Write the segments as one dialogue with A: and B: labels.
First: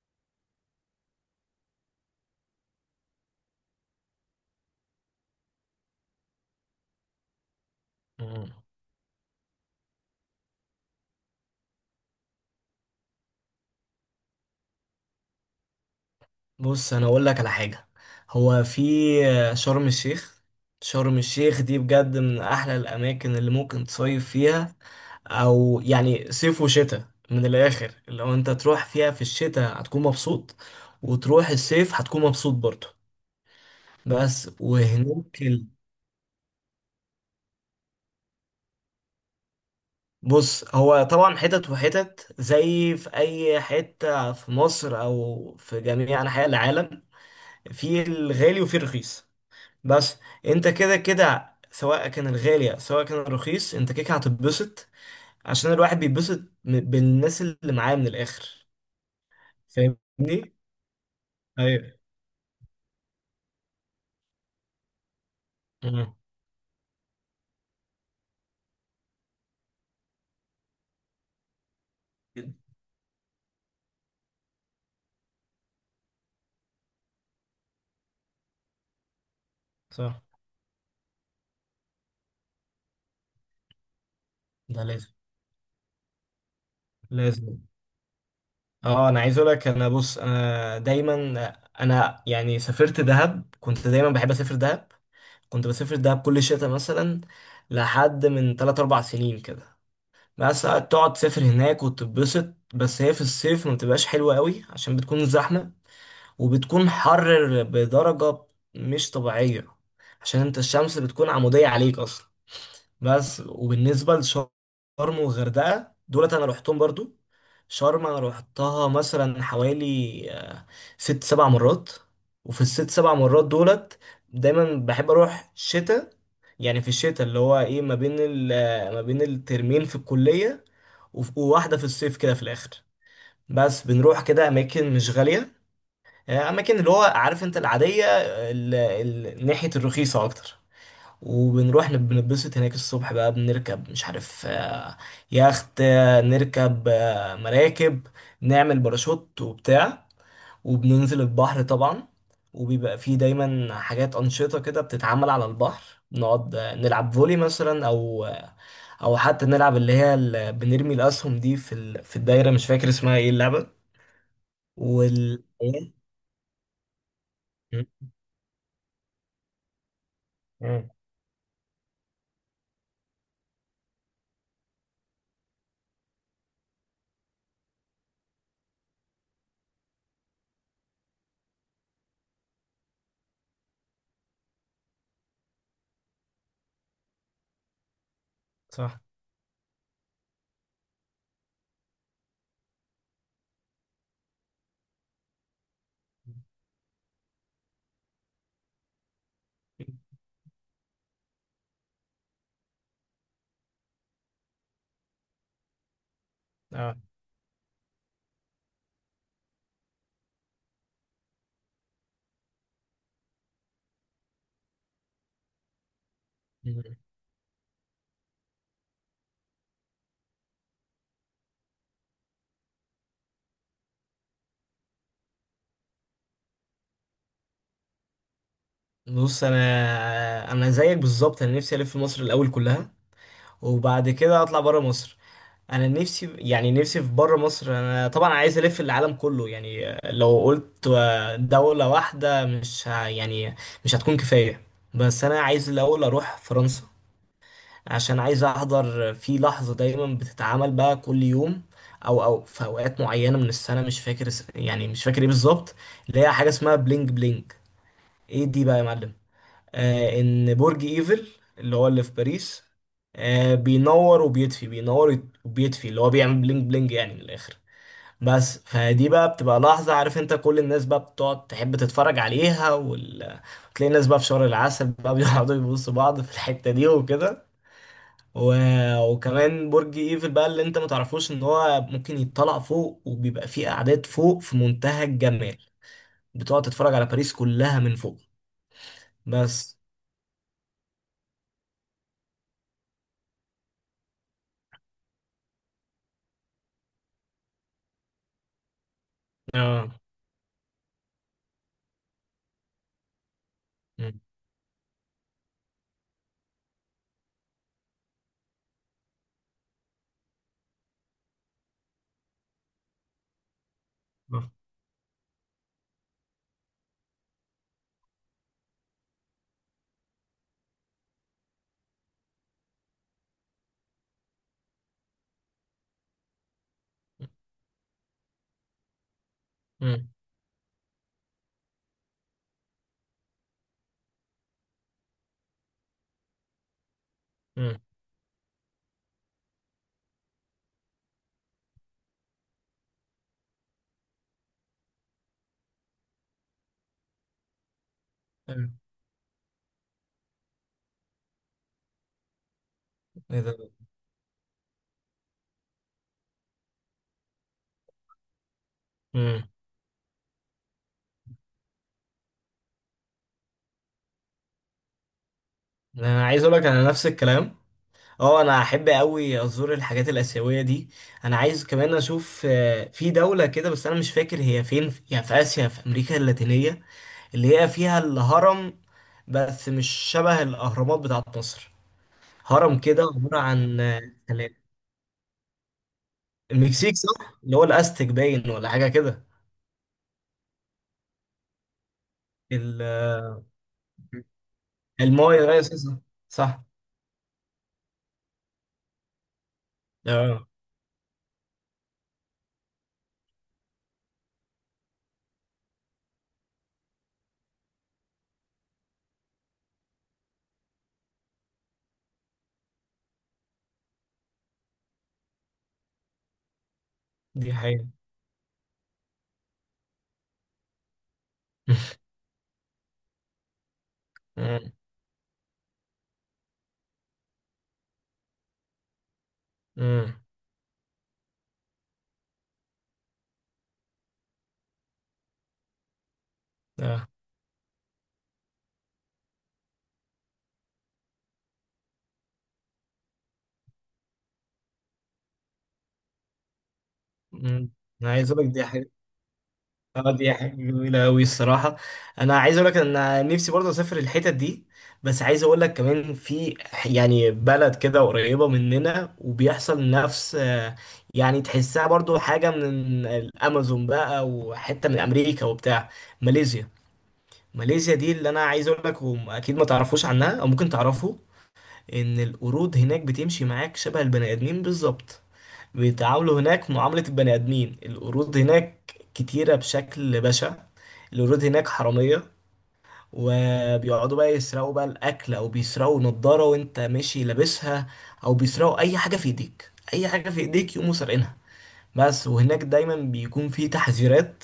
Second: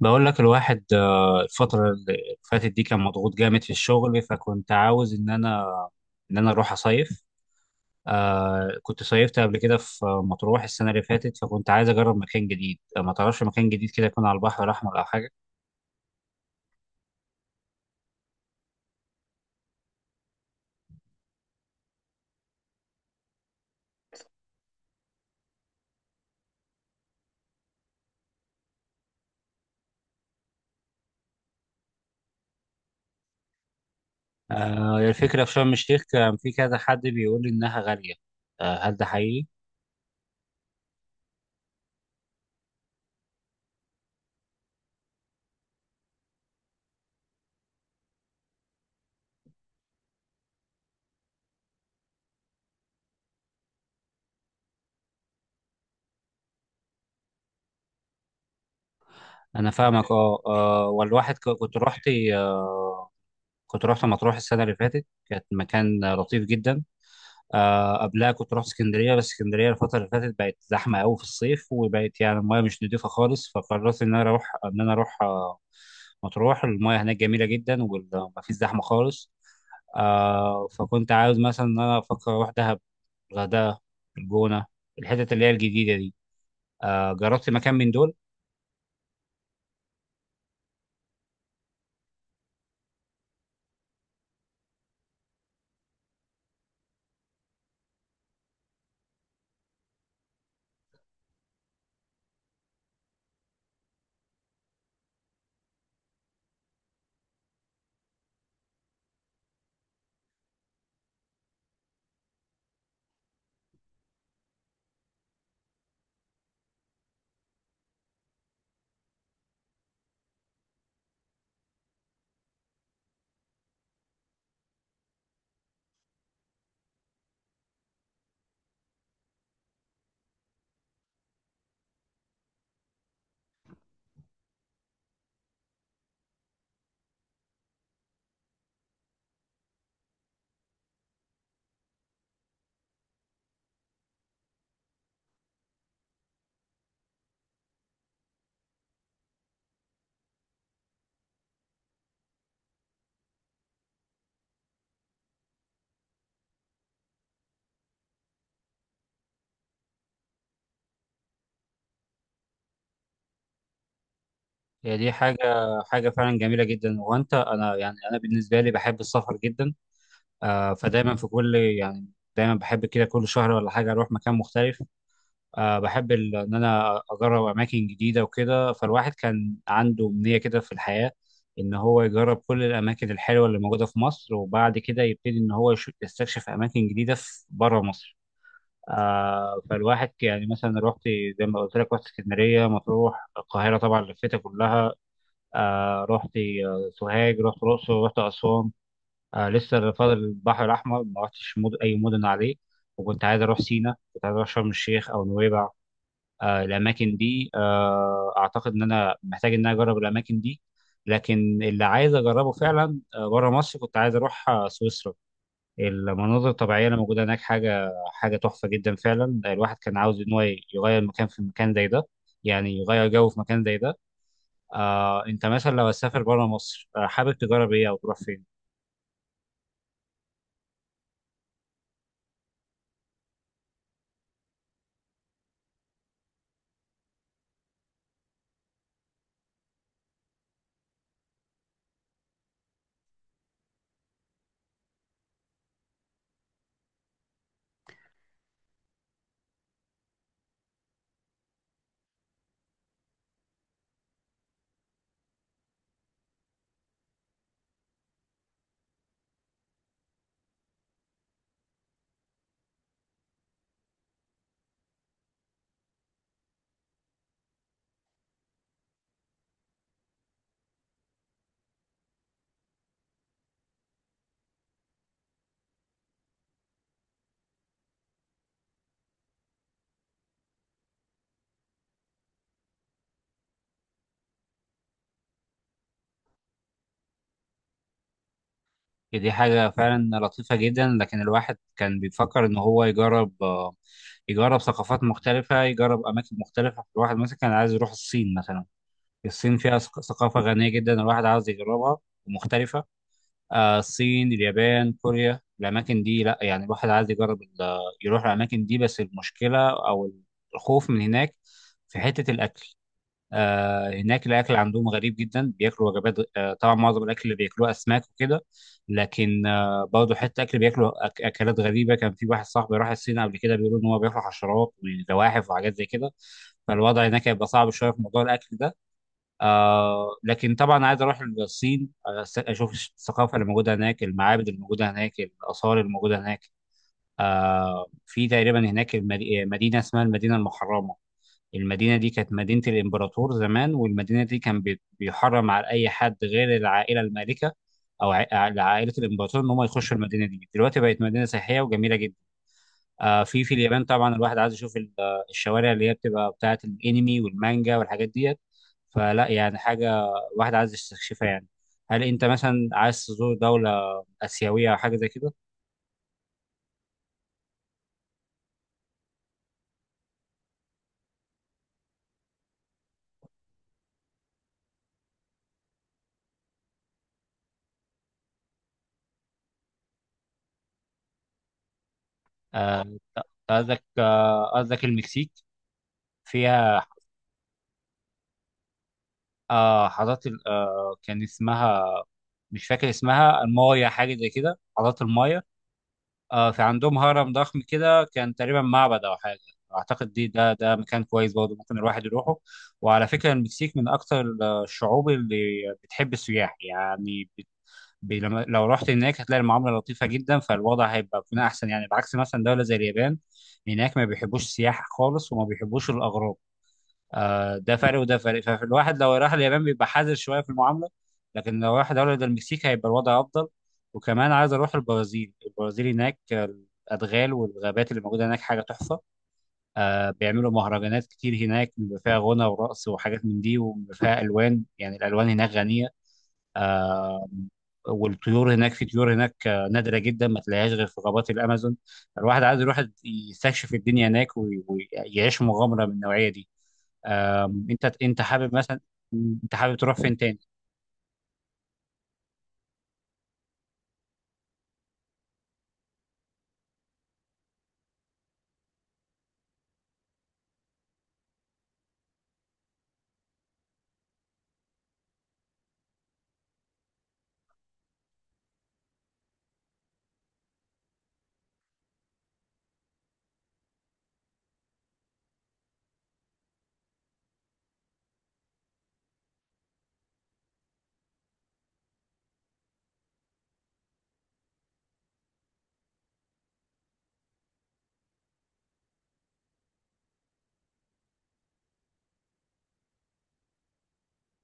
A: بقول لك الواحد الفترة اللي فاتت دي كان مضغوط جامد في الشغل، فكنت عاوز إن أنا أروح أصيف.
B: مم.
A: كنت صيفت قبل كده في مطروح السنة اللي فاتت، فكنت عايز أجرب مكان جديد. ما تعرفش مكان جديد كده يكون على البحر الأحمر أو حاجة؟
B: بص، انا اقول لك على حاجه. هو في شرم الشيخ. شرم الشيخ دي بجد من احلى الاماكن اللي ممكن تصيف فيها، او يعني صيف وشتاء من الاخر. لو انت تروح فيها في الشتاء هتكون مبسوط، وتروح الصيف هتكون مبسوط برضه. بس وهناك
A: الفكرة في شرم الشيخ، كان في كذا حد بيقول لي إنها غالية. هل ده حقيقي؟
B: بص، هو طبعا حتت وحتت زي في اي حته في مصر او في جميع انحاء العالم، في الغالي وفي الرخيص. بس انت كده كده، سواء كان الغالي سواء كان الرخيص، انت كده كده هتتبسط، عشان الواحد بيتبسط بالناس اللي معاه من الاخر.
A: أنا فاهمك. أه
B: فاهمني.
A: آه، والواحد كنت
B: ايوه.
A: رحت. آه، كنت رحت مطروح السنة اللي فاتت، كانت مكان
B: مم.
A: لطيف جدا. قبلها كنت رحت اسكندريه، بس اسكندريه الفتره اللي فاتت بقت زحمه قوي في الصيف وبقت يعني
B: كده.
A: المايه مش نضيفه خالص، فقررت ان انا اروح مطروح. المايه هناك جميله جدا ومفيش زحمه خالص.
B: صح.
A: فكنت عاوز مثلا ان انا افكر اروح دهب، الغردقه، الجونه،
B: ده لازم
A: الحتت اللي هي الجديده دي. جربت
B: لازم.
A: مكان من دول؟
B: اه، انا عايز اقول لك. انا بص، انا دايما انا يعني سافرت دهب، كنت دايما بحب اسافر دهب. كنت بسافر دهب كل شتاء مثلا، لحد من 3 4 سنين كده. بس تقعد تسافر هناك وتتبسط. بس هي في الصيف ما بتبقاش حلوه قوي، عشان بتكون زحمه وبتكون حر بدرجة مش طبيعية، عشان انت الشمس بتكون عمودية عليك اصلا. بس، وبالنسبة لشرم والغردقة دولت انا روحتهم برضو. شرم انا روحتها مثلا حوالي ست سبع مرات، وفي الست سبع مرات دولت دايما بحب اروح شتاء. يعني في الشتاء اللي هو ايه ما بين ما بين الترمين في الكلية، وواحدة في الصيف كده في الاخر. بس بنروح كده اماكن مش غالية، يعني اماكن اللي هو عارف انت، العاديه، ناحيه الرخيصه اكتر. وبنروح بنتبسط هناك الصبح بقى، بنركب مش عارف يخت، نركب مراكب، نعمل باراشوت وبتاع، وبننزل البحر طبعا. وبيبقى فيه دايما حاجات أنشطة كده بتتعمل على البحر، بنقعد نلعب فولي مثلا، أو حتى نلعب بنرمي الأسهم دي في في الدايرة، مش فاكر اسمها ايه اللعبة.
A: هي دي حاجه
B: وال
A: حاجه فعلا جميله جدا، انا
B: مم.
A: يعني انا بالنسبه لي بحب السفر جدا.
B: مم.
A: فدايما في كل يعني دايما بحب كده كل شهر ولا حاجة أروح مكان مختلف. بحب إن أنا أجرب أماكن جديدة وكده. فالواحد كان عنده أمنية كده في الحياة إن هو يجرب كل الأماكن الحلوة اللي موجودة في مصر، وبعد كده يبتدي إن هو يستكشف أماكن جديدة في بره مصر.
B: صح.
A: فالواحد يعني مثلا رحت، زي ما قلت لك، رحت اسكندرية، مطروح، القاهرة طبعا لفيتها كلها. رحت سوهاج، رحت الأقصر، رحت أسوان. لسه فاضل البحر الأحمر، ما رحتش أي مدن عليه. وكنت عايز أروح سينا، كنت عايز أروح شرم الشيخ أو نويبع.
B: اه.
A: الأماكن دي، أعتقد إن أنا محتاج إن أنا أجرب الأماكن دي. لكن اللي عايز أجربه فعلا بره مصر، كنت عايز أروح سويسرا. المناظر
B: مم.
A: الطبيعية اللي موجودة هناك حاجة تحفة جدا فعلا. الواحد كان عاوز إن هو يغير مكان في مكان زي ده، يعني يغير جو في مكان زي ده. أنت مثلا لو هتسافر بره مصر، حابب تجرب إيه أو تروح فين؟
B: بص، انا زيك بالظبط. انا نفسي الف مصر الاول كلها، وبعد كده اطلع بره مصر. انا نفسي، يعني نفسي في بره مصر. انا طبعا عايز الف العالم كله، يعني لو قلت دولة واحدة مش ه- يعني مش هتكون كفاية. بس انا عايز الاول اروح فرنسا، عشان عايز احضر في لحظة دايما بتتعمل بقى كل يوم، او في اوقات معينة من السنة، مش فاكر يعني مش فاكر ايه بالظبط، اللي هي حاجة اسمها بلينج بلينج. ايه دي بقى يا معلم؟ ان برج ايفل اللي هو اللي في باريس، بينور وبيطفي، بينور وبيطفي، اللي هو بيعمل بلينج بلينج يعني من الاخر. بس فدي بقى بتبقى لحظة، عارف انت، كل الناس بقى بتقعد تحب تتفرج عليها وتلاقي الناس بقى في شهر العسل بقى بيقعدوا يبصوا بعض في الحتة دي وكده. و... وكمان برج ايفل بقى اللي انت ما تعرفوش ان هو ممكن يطلع فوق، وبيبقى فيه قعدات فوق في منتهى الجمال، بتقعد تتفرج على باريس كلها من فوق.
A: دي حاجة
B: بس.
A: فعلا لطيفة جدا، لكن الواحد كان بيفكر إن هو يجرب يجرب ثقافات مختلفة، يجرب أماكن مختلفة. الواحد مثلا كان عايز يروح الصين مثلا. الصين فيها ثقافة غنية جدا الواحد عاوز يجربها، ومختلفة.
B: اه.
A: الصين، اليابان، كوريا، الأماكن دي لأ، يعني الواحد عايز يجرب يروح الأماكن دي. بس المشكلة أو الخوف من هناك في حتة الأكل. هناك الاكل عندهم غريب جدا، بياكلوا وجبات. طبعا معظم الاكل اللي بياكلوه اسماك وكده، لكن برضه حتى اكل بياكلوا اكلات غريبه. كان في واحد صاحبي راح الصين قبل كده، بيقولوا ان هو بياكل حشرات وزواحف وحاجات زي كده. فالوضع هناك هيبقى صعب شويه في موضوع الاكل ده.
B: امم.
A: لكن طبعا عايز اروح الصين، اشوف الثقافه اللي موجوده هناك، المعابد اللي موجوده هناك، الاثار اللي موجوده هناك. في تقريبا هناك مدينه اسمها المدينه المحرمه. المدينة دي كانت مدينة الإمبراطور زمان، والمدينة دي كان بيحرم على أي حد غير العائلة المالكة، أو
B: امم.
A: عائلة الإمبراطور إن هم يخشوا المدينة دي. دلوقتي بقت مدينة سياحية وجميلة جدا.
B: ايه
A: في
B: ده؟
A: اليابان طبعا الواحد عايز يشوف الشوارع اللي هي بتبقى بتاعة الأنمي والمانجا والحاجات ديت. فلا
B: امم.
A: يعني حاجة، الواحد عايز يستكشفها يعني. هل أنت مثلا عايز تزور دولة آسيوية أو حاجة زي كده؟
B: انا عايز اقول لك، انا نفس الكلام. اه، انا احب قوي ازور الحاجات الاسيويه دي. انا عايز كمان اشوف في دوله كده، بس انا مش فاكر هي فين، يا في اسيا، في امريكا اللاتينيه، اللي هي فيها الهرم، بس مش شبه الاهرامات بتاعت مصر. هرم
A: آه،
B: كده عباره عن
A: قصدك آه،
B: خلايا.
A: قصدك المكسيك فيها.
B: المكسيك، صح، اللي هو الاستك باين ولا حاجه كده.
A: حضرت كان اسمها، مش
B: ال-
A: فاكر اسمها، المايا، حاجة زي كده. حضرت المايا.
B: المايا، ايوه صح.
A: في
B: صح.
A: عندهم هرم ضخم كده، كان تقريبا معبد أو حاجة. أعتقد دي
B: اه،
A: ده ده مكان كويس برضه ممكن الواحد يروحه. وعلى فكرة المكسيك من أكتر الشعوب اللي بتحب السياح، يعني لو رحت هناك هتلاقي المعاملة لطيفة جدا، فالوضع بيكون أحسن. يعني بعكس مثلا دولة زي اليابان، هناك ما بيحبوش السياح خالص وما بيحبوش الأغراب.
B: دي
A: ده
B: حقيقه.
A: فرق وده فرق. فالواحد لو راح اليابان بيبقى حذر شويه في المعامله، لكن لو راح دوله زي المكسيك هيبقى الوضع افضل. وكمان عايز
B: امم.
A: اروح البرازيل. البرازيل هناك الادغال والغابات اللي موجوده هناك حاجه تحفه.
B: امم.
A: بيعملوا مهرجانات كتير هناك، بيبقى فيها غنى ورقص وحاجات من دي، وبيبقى فيها الوان، يعني الالوان هناك غنيه. آه، والطيور هناك، في طيور هناك نادره جدا ما تلاقيهاش غير في غابات الامازون. الواحد عايز يروح يستكشف الدنيا هناك ويعيش مغامره من النوعيه دي.
B: مم.
A: انت
B: انا
A: انت
B: عايز اقول لك
A: حابب
B: دي
A: مثلا،
B: حاجه.
A: انت حابب تروح فين
B: دي
A: تاني؟
B: حاجه جميله قوي الصراحه. انا عايز اقول لك ان أنا نفسي برضه اسافر الحتت دي، بس عايز اقول لك كمان في، يعني بلد كده قريبه مننا وبيحصل نفس، يعني تحسها برضه حاجه من الامازون بقى، وحته من امريكا وبتاع. ماليزيا. ماليزيا دي اللي انا عايز اقول لك، واكيد ما تعرفوش عنها او ممكن تعرفوا ان القرود هناك بتمشي معاك شبه البني ادمين بالظبط. بيتعاملوا هناك معاملة البني آدمين. القرود هناك كتيرة بشكل بشع. القرود هناك حرامية، وبيقعدوا بقى يسرقوا بقى الأكل، أو بيسرقوا نضارة وأنت ماشي لابسها، أو بيسرقوا أي حاجة في إيديك، أي حاجة في إيديك يقوموا سارقينها. بس، وهناك دايما بيكون في تحذيرات،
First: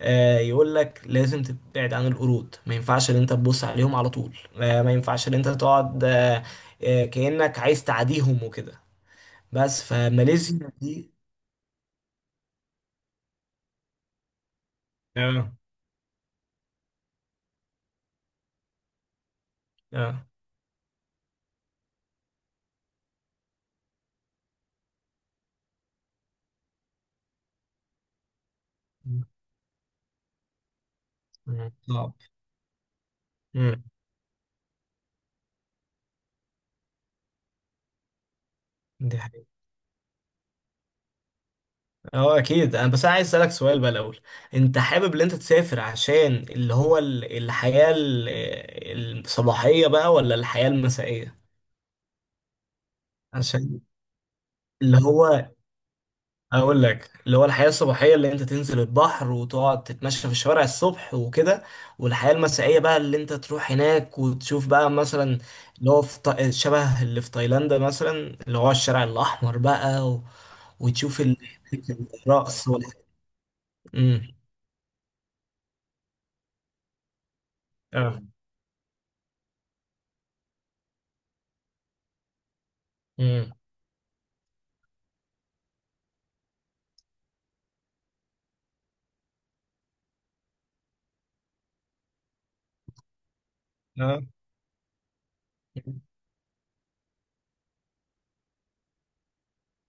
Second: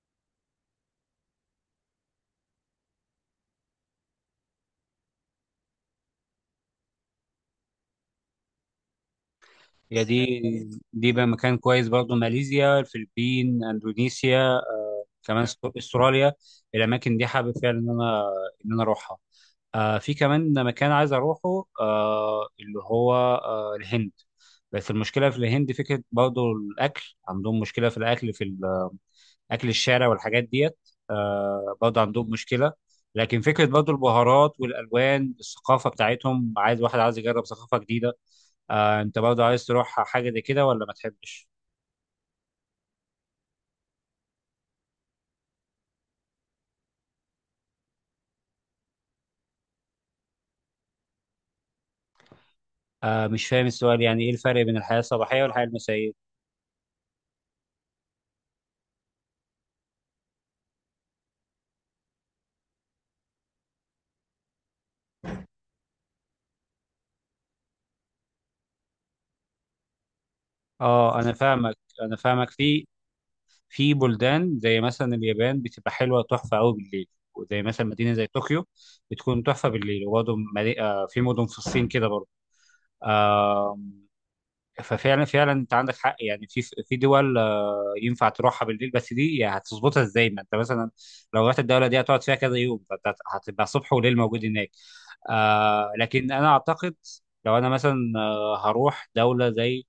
B: يقول لك لازم تبعد عن القرود، ما ينفعش ان انت تبص عليهم على طول، ما ينفعش ان انت تقعد كأنك عايز تعاديهم وكده. بس،
A: يا دي
B: فماليزيا دي.
A: دي بقى مكان كويس برضو. ماليزيا، الفلبين، اندونيسيا، كمان
B: اه.
A: استراليا، الاماكن دي حابب فعلا ان انا اروحها. في
B: اه.
A: كمان مكان عايز اروحه، اللي هو الهند. بس المشكله في الهند فكره، برضو الاكل عندهم مشكله، في
B: مم.
A: اكل الشارع والحاجات ديت. برضه
B: صعب.
A: عندهم مشكله. لكن فكره
B: مم.
A: برضه البهارات والالوان الثقافه بتاعتهم، واحد عايز يجرب ثقافه جديده.
B: دي
A: انت برضه
B: حقيقة.
A: عايز تروح حاجه زي كده ولا ما تحبش؟
B: اه، اكيد انا، بس انا عايز اسالك سؤال بقى الاول. انت حابب ان انت تسافر عشان اللي هو الحياة الصباحية بقى ولا الحياة المسائية؟
A: مش فاهم
B: عشان
A: السؤال. يعني ايه الفرق بين الحياه
B: اللي
A: الصباحيه
B: هو،
A: والحياه المسائيه؟
B: اقول لك، اللي هو الحياة الصباحية اللي انت تنزل البحر وتقعد تتمشى في الشوارع الصبح وكده، والحياة المسائية بقى اللي انت تروح هناك وتشوف بقى مثلا، اللي هو في شبه اللي في تايلاند مثلا، اللي هو الشارع الاحمر بقى
A: اه
B: وتشوف
A: انا فاهمك انا فاهمك.
B: الرقص.
A: في في
B: امم.
A: بلدان زي مثلا اليابان بتبقى حلوه تحفه قوي بالليل، وزي مثلا مدينه
B: اه.
A: زي طوكيو بتكون تحفه بالليل. وبرضه في مدن في الصين كده برضه.
B: امم.
A: ففعلا انت عندك حق، يعني في دول ينفع تروحها بالليل. بس دي يعني هتظبطها ازاي، ما انت مثلا لو رحت الدوله دي هتقعد فيها كذا يوم، فانت هتبقى صبح وليل
B: اه.
A: موجود هناك. لكن انا اعتقد لو انا مثلا هروح دوله زي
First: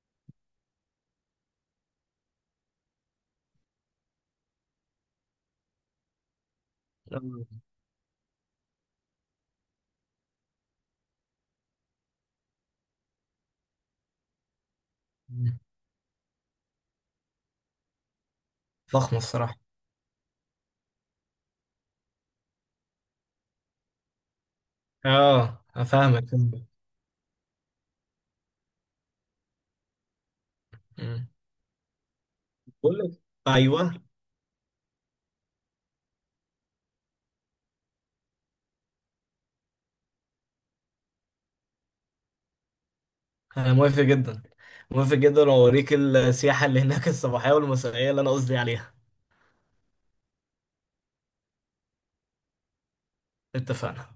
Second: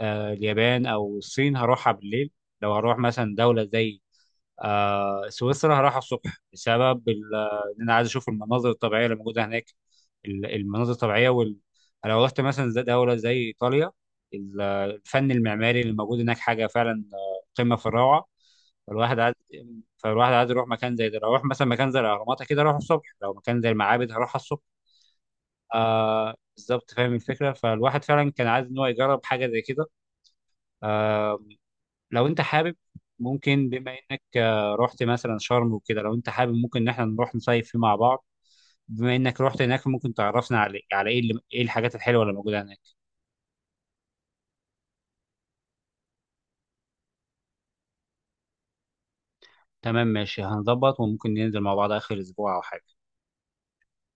A: اليابان او الصين هروحها بالليل. لو هروح مثلا دوله زي سويسرا هروح الصبح، بسبب
B: آه.
A: ان انا عايز اشوف المناظر الطبيعيه اللي موجوده هناك. المناظر الطبيعيه لو رحت مثلا زي دوله زي ايطاليا، الفن
B: مم.
A: المعماري اللي موجود هناك حاجه فعلا قمه في الروعه. فالواحد
B: فخمة
A: عايز،
B: الصراحة.
A: يروح مكان زي ده. لو اروح مثلا مكان زي الاهرامات كده اروح الصبح، لو مكان زي المعابد هروح الصبح.
B: اه، افهمك فهمك.
A: بالظبط فاهم الفكره. فالواحد فعلا كان عايز ان هو يجرب حاجه زي كده.
B: مم.
A: آه، لو انت حابب
B: بقول لك.
A: ممكن، بما
B: ايوه،
A: انك رحت مثلا شرم وكده، لو انت حابب ممكن ان احنا نروح نصيف فيه مع بعض. بما انك رحت هناك ممكن تعرفنا ايه الحاجات الحلوه اللي موجوده هناك.
B: انا موافق جدا. موافق جدا، واوريك السياحة اللي هناك الصباحية والمسائية اللي انا قصدي عليها.
A: تمام ماشي، هنظبط وممكن ننزل مع بعض اخر اسبوع او حاجه.
B: اتفقنا.